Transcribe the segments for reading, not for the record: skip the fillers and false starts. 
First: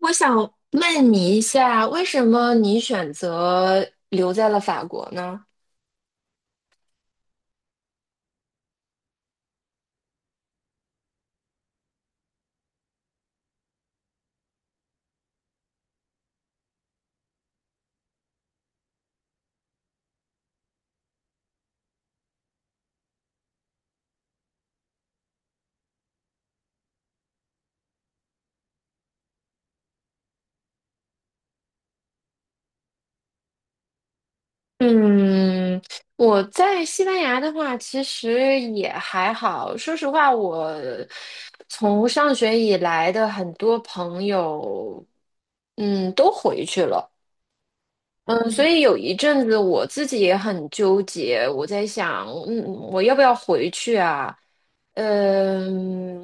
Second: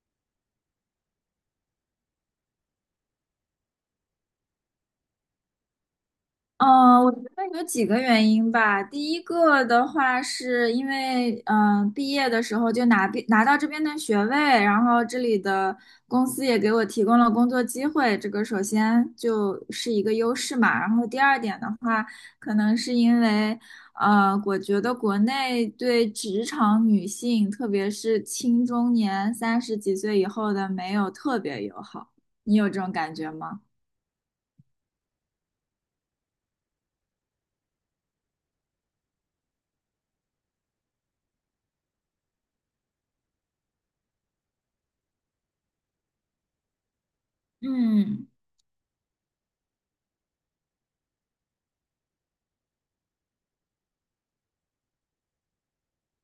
我想问你一下，为什么你选择留在了法国呢？嗯，我觉得有几个原因吧。第一个的话，是因为毕业的时候就拿到这边的学位，然后这里的公司也给我提供了工作机会，这个首先就是一个优势嘛。然后第二点的话，可能是因为我觉得国内对职场女性，特别是青中年30几岁以后的，没有特别友好。你有这种感觉吗？嗯，我在西班牙的话，其实也还好。说实话，我从上学以来的很多朋友，都回去了。嗯。嗯，所以有一阵子我自己也很纠结，我在想，我要不要回去啊？嗯，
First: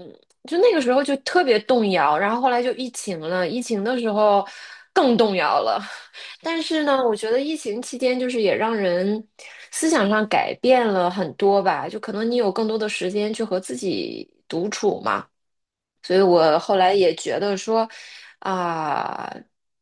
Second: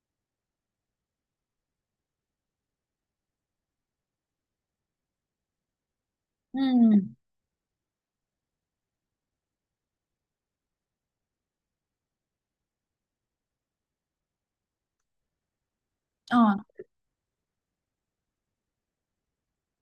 就那个时候就特别动摇，然后后来就疫情了，疫情的时候更动摇了。但是呢，我嗯，觉得疫情期间就是也让人思想上改变了很多吧，就可能你有更多的时间去和自己独处嘛。所以我嗯，后来也觉得说，啊、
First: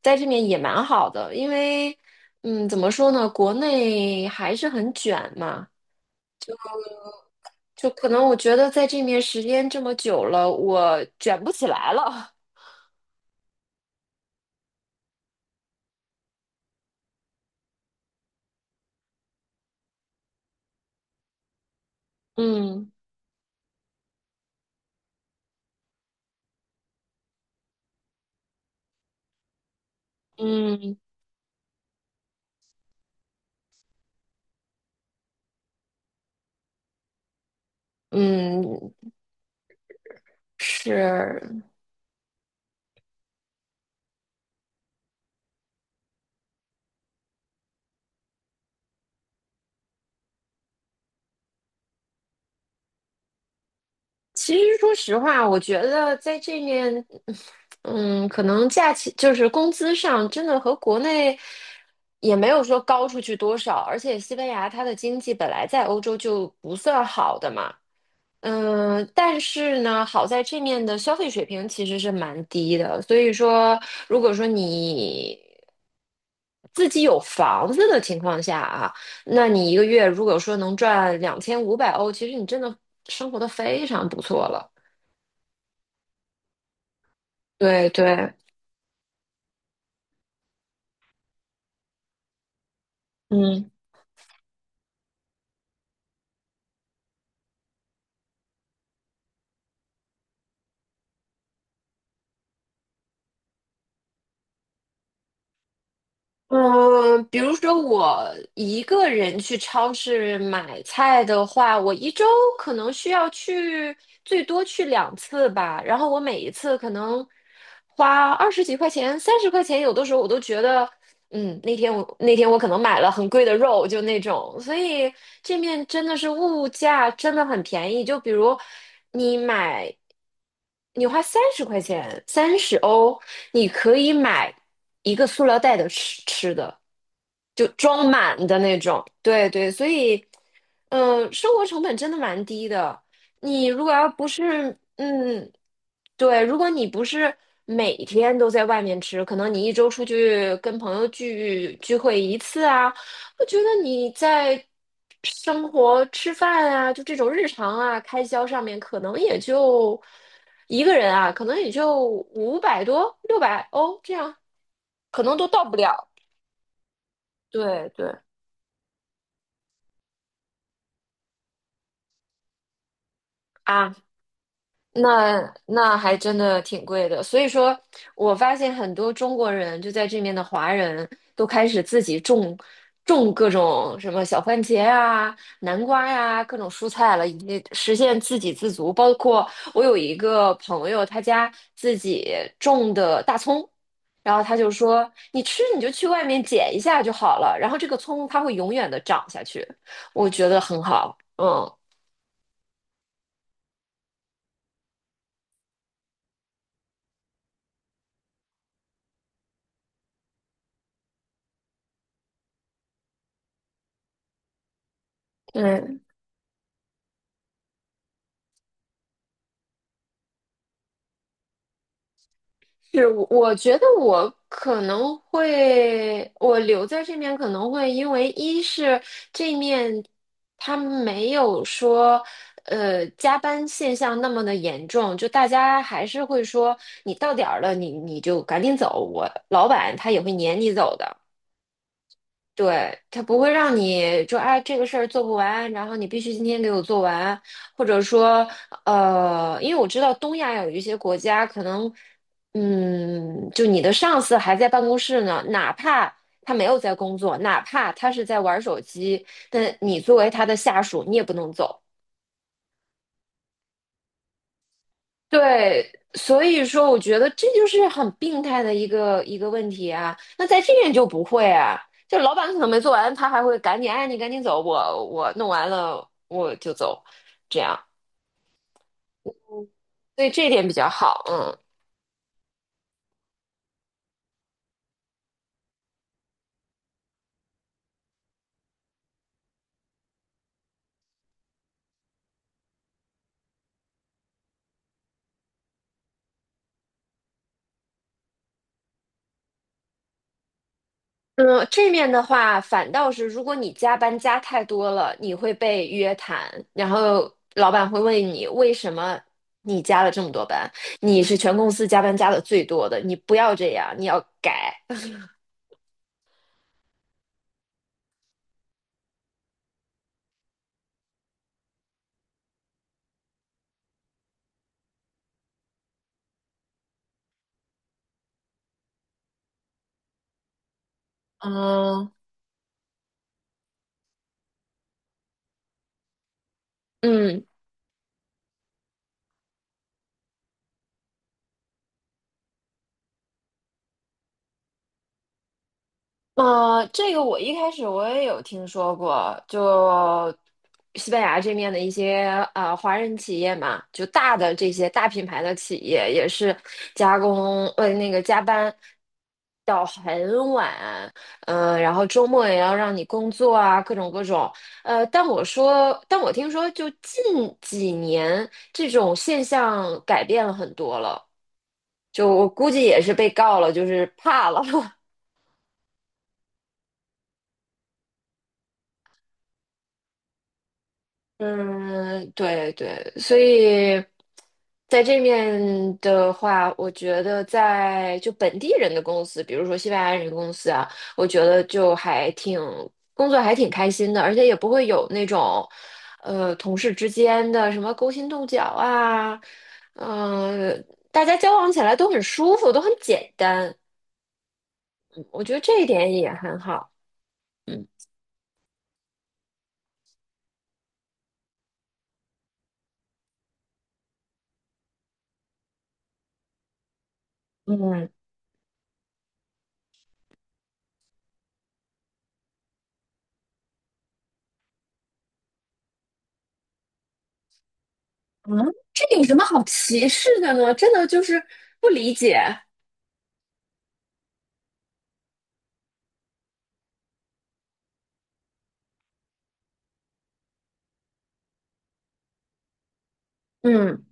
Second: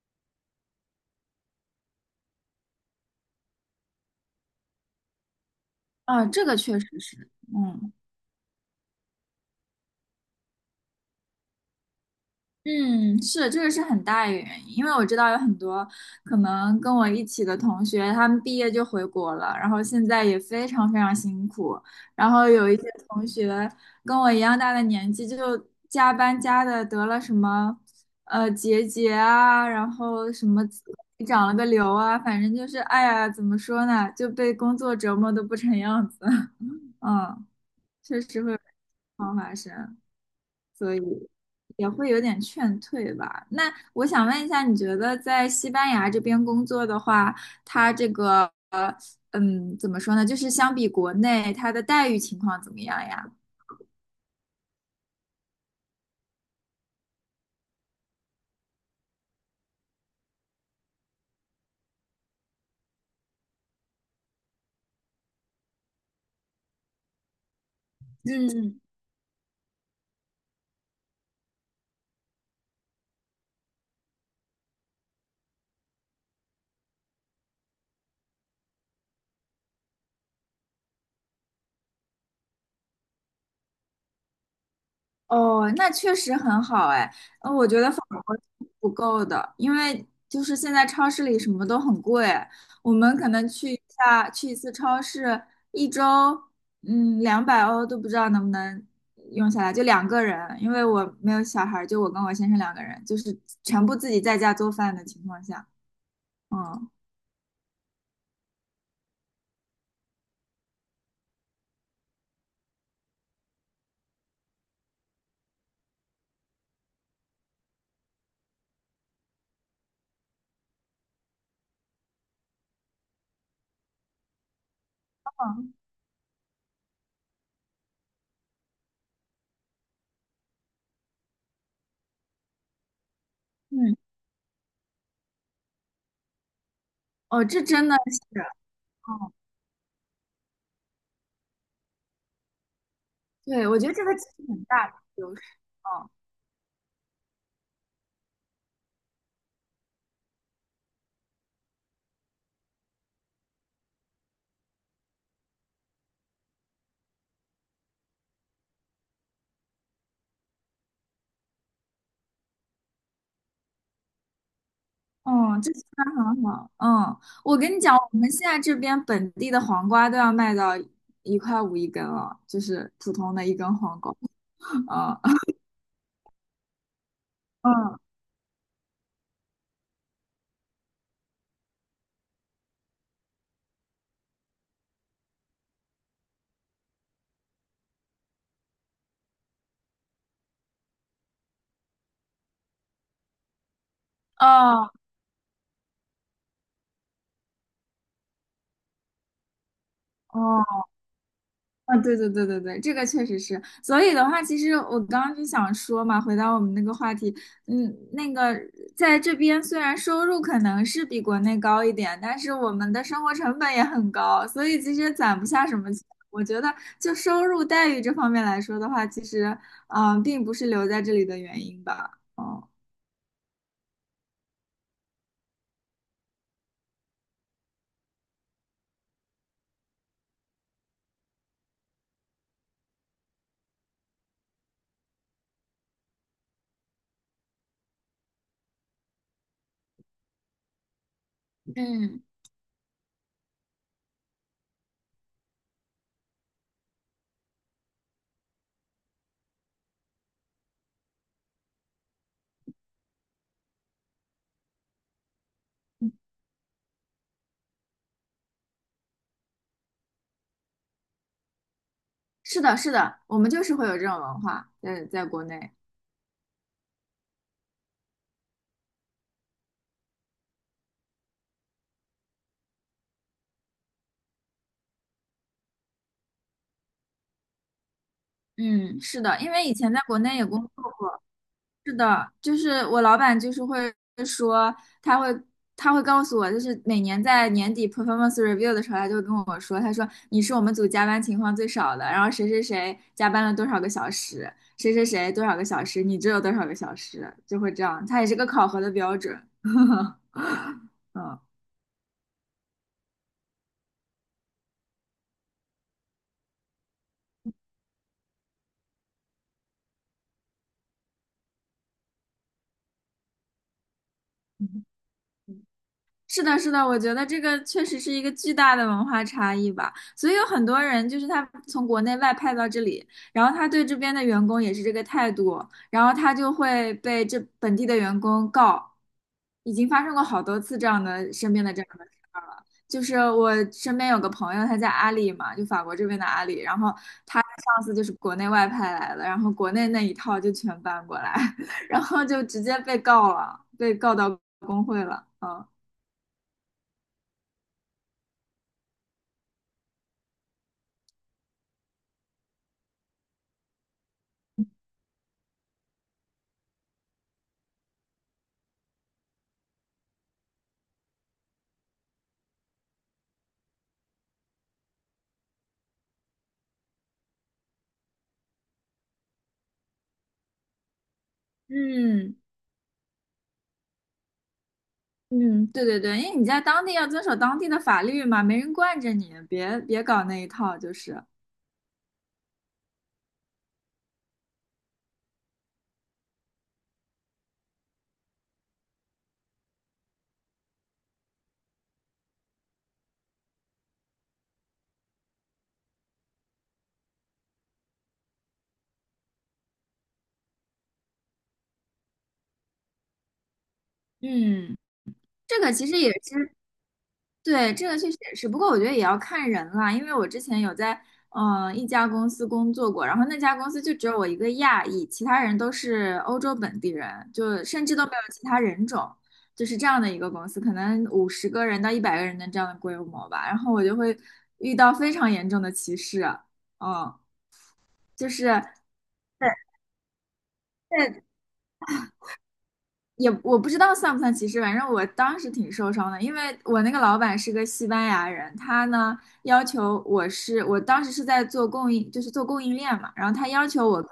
在这边也蛮好的，因为，怎么说呢，国内还是很卷嘛，啊，这个确实是。就嗯。可能我觉得在这面时间这么久了，我卷不起来了。嗯，是这个是很大一个原因，因为我知道有很多可能跟我一起的同学，他们毕业就回国了，然后现在也非常非常辛苦，然 后有一些嗯同学跟我一样大的年纪，就加班加的得了什么结节啊，然后什么嗯长了个瘤啊，反正就是哎呀，怎么说呢，就被工作折磨的不成样子。嗯，确实会有这种嗯，情况发生，所以是。也会有点劝退吧。那我想问一下，你觉得在西班牙这边工作的话，它这个怎么说呢？就是相比国内，它的待遇情况怎么样呀？其实说实话，我觉得在这面。可能假期就是工资上真的和国内也没有说高出去多少，而且西班牙它的经济本来在欧洲就不算好的嘛，嗯。但是呢，好在这面的消费水平其实是蛮低的，所以说如果说你自己有房子的情况下啊，那你一个月如果说能赚2500欧，其实你真的生活的非常不错了。哦，那确实很好哎，我觉对得法对，国是不够的，因为就是现在超市里什么都很贵，我们可能嗯。去一次超市，一周200欧都不知道能不能用下来，就两个人，因为我没有小孩儿就我跟我先生两个人，就是全部自己在家做饭的情况下。嗯。嗯，比如说我一个人去超市买菜的话，我一周可能需要去最多去两次吧，然后我每一次可能花20几块钱、三十块钱，有的时候我都觉得那天我可能买了很贵的肉，就那种，所以这嗯。面真的是物价真的很便宜。就比如你买，你花三十块钱，30欧，你可嗯。以买一个塑料袋的吃吃的，哦，这就真的装是。满的那种。哦。对对，所以，生活成本真的蛮低的。你对，我如觉果得这要个其不实很是，大的优势。哦。嗯。对，如果你不是每天都在外面吃，可能你一周出去跟朋友聚会一次啊，我觉得你在生活吃饭啊，就这种日常啊开销上面，可能也就一个人啊，可能也就500多、600欧这样，可能都哦，到这不西瓜了。很好。嗯，我跟你对讲，对。我们现在这边本地的黄瓜都要卖到1块5一根了，就是普通的一根啊。黄瓜。嗯。那还真的挺贵的，所以说嗯。我发现很多中国人就在这面的华人都开始自己种各种什么小番茄啊、南瓜呀、各种蔬菜了，以及实现自给自足。包括我有一个朋友，他家自己种的大葱，然后他就哦。说：“你吃你就去外面捡一下就好了，然后这个葱它会永远的长下去。”我觉得很哦。好，嗯。啊，对对对对对，这个确实是。所以的话，其实我刚刚就想说嘛，回到我们那个话题，嗯，那个在这边虽然收入可能是比国内高一点，但是我们的生活成本也很高，所以其实攒不下什么钱。我觉得就收入待遇这方面来说的话，其实并不是留在这里的原因吧。哦。是，我觉得我可能会，我留在这面可能会因为一是这面他没有说，加班现象那么的严重，就大家还是会说你到点儿了，你就赶紧走，我老板他也会撵你走的。嗯，对，他不会让你说，哎这个事儿做不完，然后你必须今天给我做完，或者说因为我知道东亚有一些国家可能，就你的上司还在办公室呢，哪怕他没有在工作，哪怕他是在玩手机，但你作为他的下属，你也不能走。是的，是的，我们就是会有这种文化在国内。对，所以说我觉得这就是很病态的一个问题啊。那在这边就不会啊，就老板可能没做完，他还会赶紧，哎，你赶紧走，我弄完了我就走，这样，嗯，是的，因为以前在国所以内也这一工点比较作好。过。嗯是的，就是我老板就是会说，他会他会告诉我，就是每年在年底 performance review 的时候，他就会跟我说，他说你是我们组加班情况最少的，然后谁谁谁加班了多少个小时，谁谁谁多少个小时，你只有多少个小时，就会这样，他也是个考核的标准。嗯，嗯，这面的话，反倒是如果你加班加太多了，你会被约谈，然后老板会问你为什么你加了这么多班，你是全公司加班加的最多的，你不要这样，你要改。是的，是的，我觉得这个确实是一个巨大的文化差异吧，所以有很多人就是他从国内外派到这里，然后他对这边的员工也是这个态度，然后他就会被这本地的员工告，已经发生过好多次这样的身边的这样的嗯，事儿了。就是我身边有个朋友，他在阿里嘛，就法国这边的阿里，然后他嗯。的上司就是国内外派来的，然后国内那一套就全搬过来。然后就直接被告了，被告到工会了。嗯。这个我一开始我也有听说过，就西班牙这面的一些华人企业嘛，就大的这些大品牌的企业也是加工呃那个加班到很晚，然后周末也要让你工作啊，各种各种。但我听说就近几年这种现象改变了很多了，就嗯。我估计也是被告了，就是怕了。嗯，对对对，因为你在当地要遵守当地的法律嘛，没人惯着你，别搞那一套，就是。嗯，对对，所以在这面的话，我觉得在就本地人的公司，比如说西班牙人公司啊，我觉得就还挺工作还挺开心的，而且也不会有那种同事之间的什么勾心斗角啊，嗯，大家交往起来都很舒服，都很简单，嗯，嗯我觉这得个这一其实也点也是。很好。对，嗯。这个确实也是，不过我觉得也要看人啦，因为我之前有在一家公司工作过，然后那家公司就只有我一个亚裔，其他人都是欧洲本地人，就甚至都嗯没有其他人种，就是这样的一个公司，可能50个人到100个人的这样的规模吧，然后我就会遇到非常严重的歧视啊。嗯。就是。嗯，这有什么对，好歧视的呢？真的就但是不理解。也我不知道算不算歧视，反正我当时挺受伤的，因为我那个老板是个西班牙人，他呢要求我是，我当时是在做供应，就是做供应链嘛，然后他要求我嗯跟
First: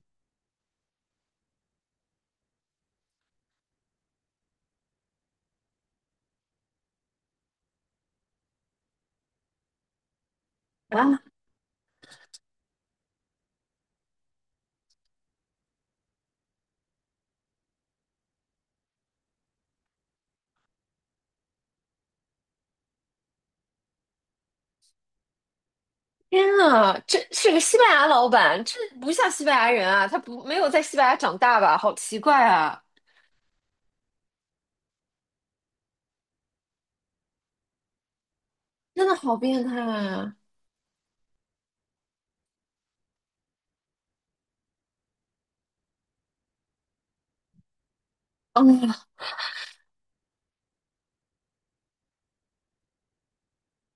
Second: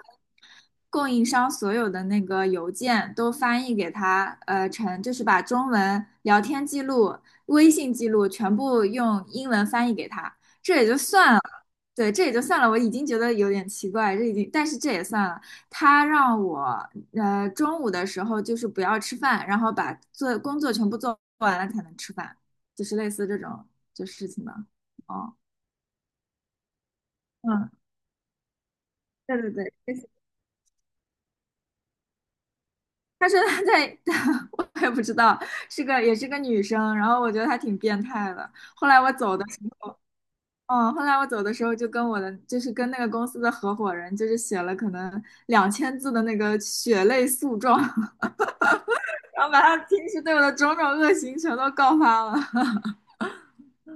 供应商所有的那个邮件都翻译给他，就是把中文聊天记录、微信记录全部用英文翻译给他，这也就啊，算了。对，这也就算了，我已经觉得有点奇怪，这已经，但是这也算了。他让我，中午的时候就是不要吃饭，然后把工作全部做完了才能吃饭，就是类似这种就事情吧。哦。天啊，这是个嗯，西班牙老板，这不像对西对班牙对，人类啊，似他不没有在西班牙长大吧？好奇怪啊，他说他在，我也不知道，也是个女生，然后我觉得她挺变态的。后来真我的好走的时变态候，啊！嗯，后来我走的时候就跟我的就是跟那个公司的合伙人，就是写了可能2000字的那个血泪诉状。嗯，然后把他平时对我的种种恶行全都告发了。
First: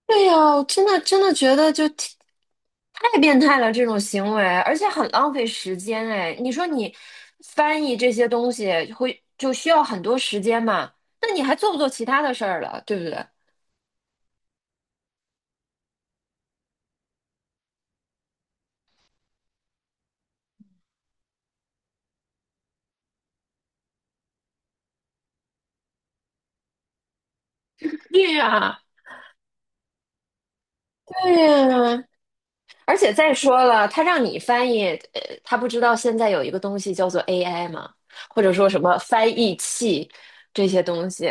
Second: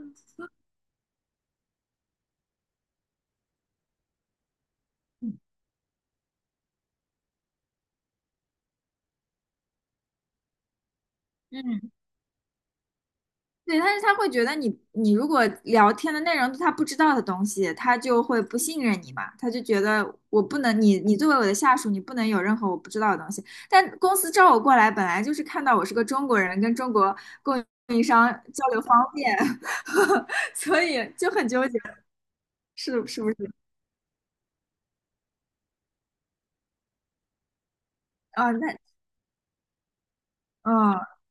对呀，我真的真的觉得就挺太变态了这种行为，而且很浪费 时间哎。你说你翻译这些东西会就需要很多时间嘛？那你还做不做嗯，其他的事儿了，对不对？对，但是他会觉得你如果聊天的内容是他不知道的东西，他就会不信任你嘛，他就觉得我不能，你作为我的下属，你不能有任何我不知道的东西。但公司招我过来，本来就是看到我是个中国人，跟中国供应商对交呀，流方便。所以就对很纠结，呀，是而且是不再是？说了，他让你翻译，他不知道现在有一个东西叫做 AI 吗？或啊，者说什么翻译器这些嗯，东西，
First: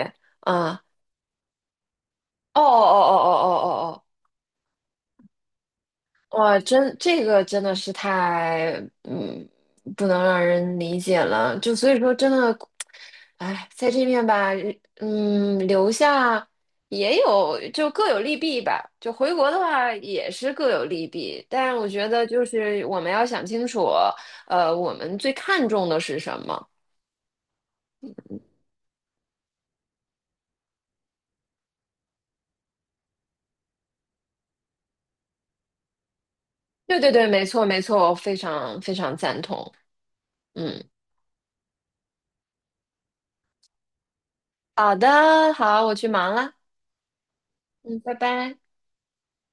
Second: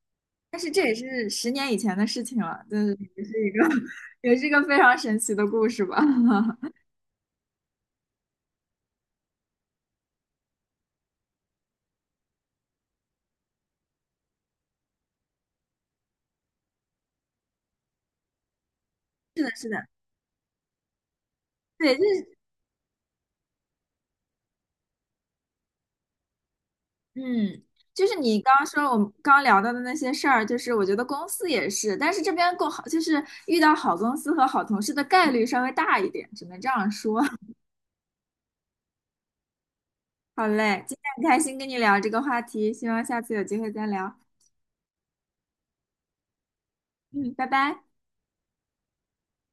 但是啊、这也是10年以前的事情哦哦了。但是 哦 也哦是一个 哦哦哦 也是一个非常神奇的故事吧。哇，真这个真的是太嗯，不能让人理解了。就所以说，真的，哎，在这面吧，留下也有就各有利弊吧。就回是的，国的是的。话也是各有利弊，但我对，就觉得是就是我们要想清楚，我们最看重的是什么？嗯，你刚刚说我们刚刚聊到的那些事儿，就是我觉得公司也是，但是这边够好，就是遇到好公司和好同事的概率稍微大一点，只能这样对对说。对，没 错没错，我非常非常赞同。好嗯，嘞，今天很开心跟你聊这个话题，希望下次有机会再聊。好的，好，我去忙了。嗯，拜拜。嗯，拜拜。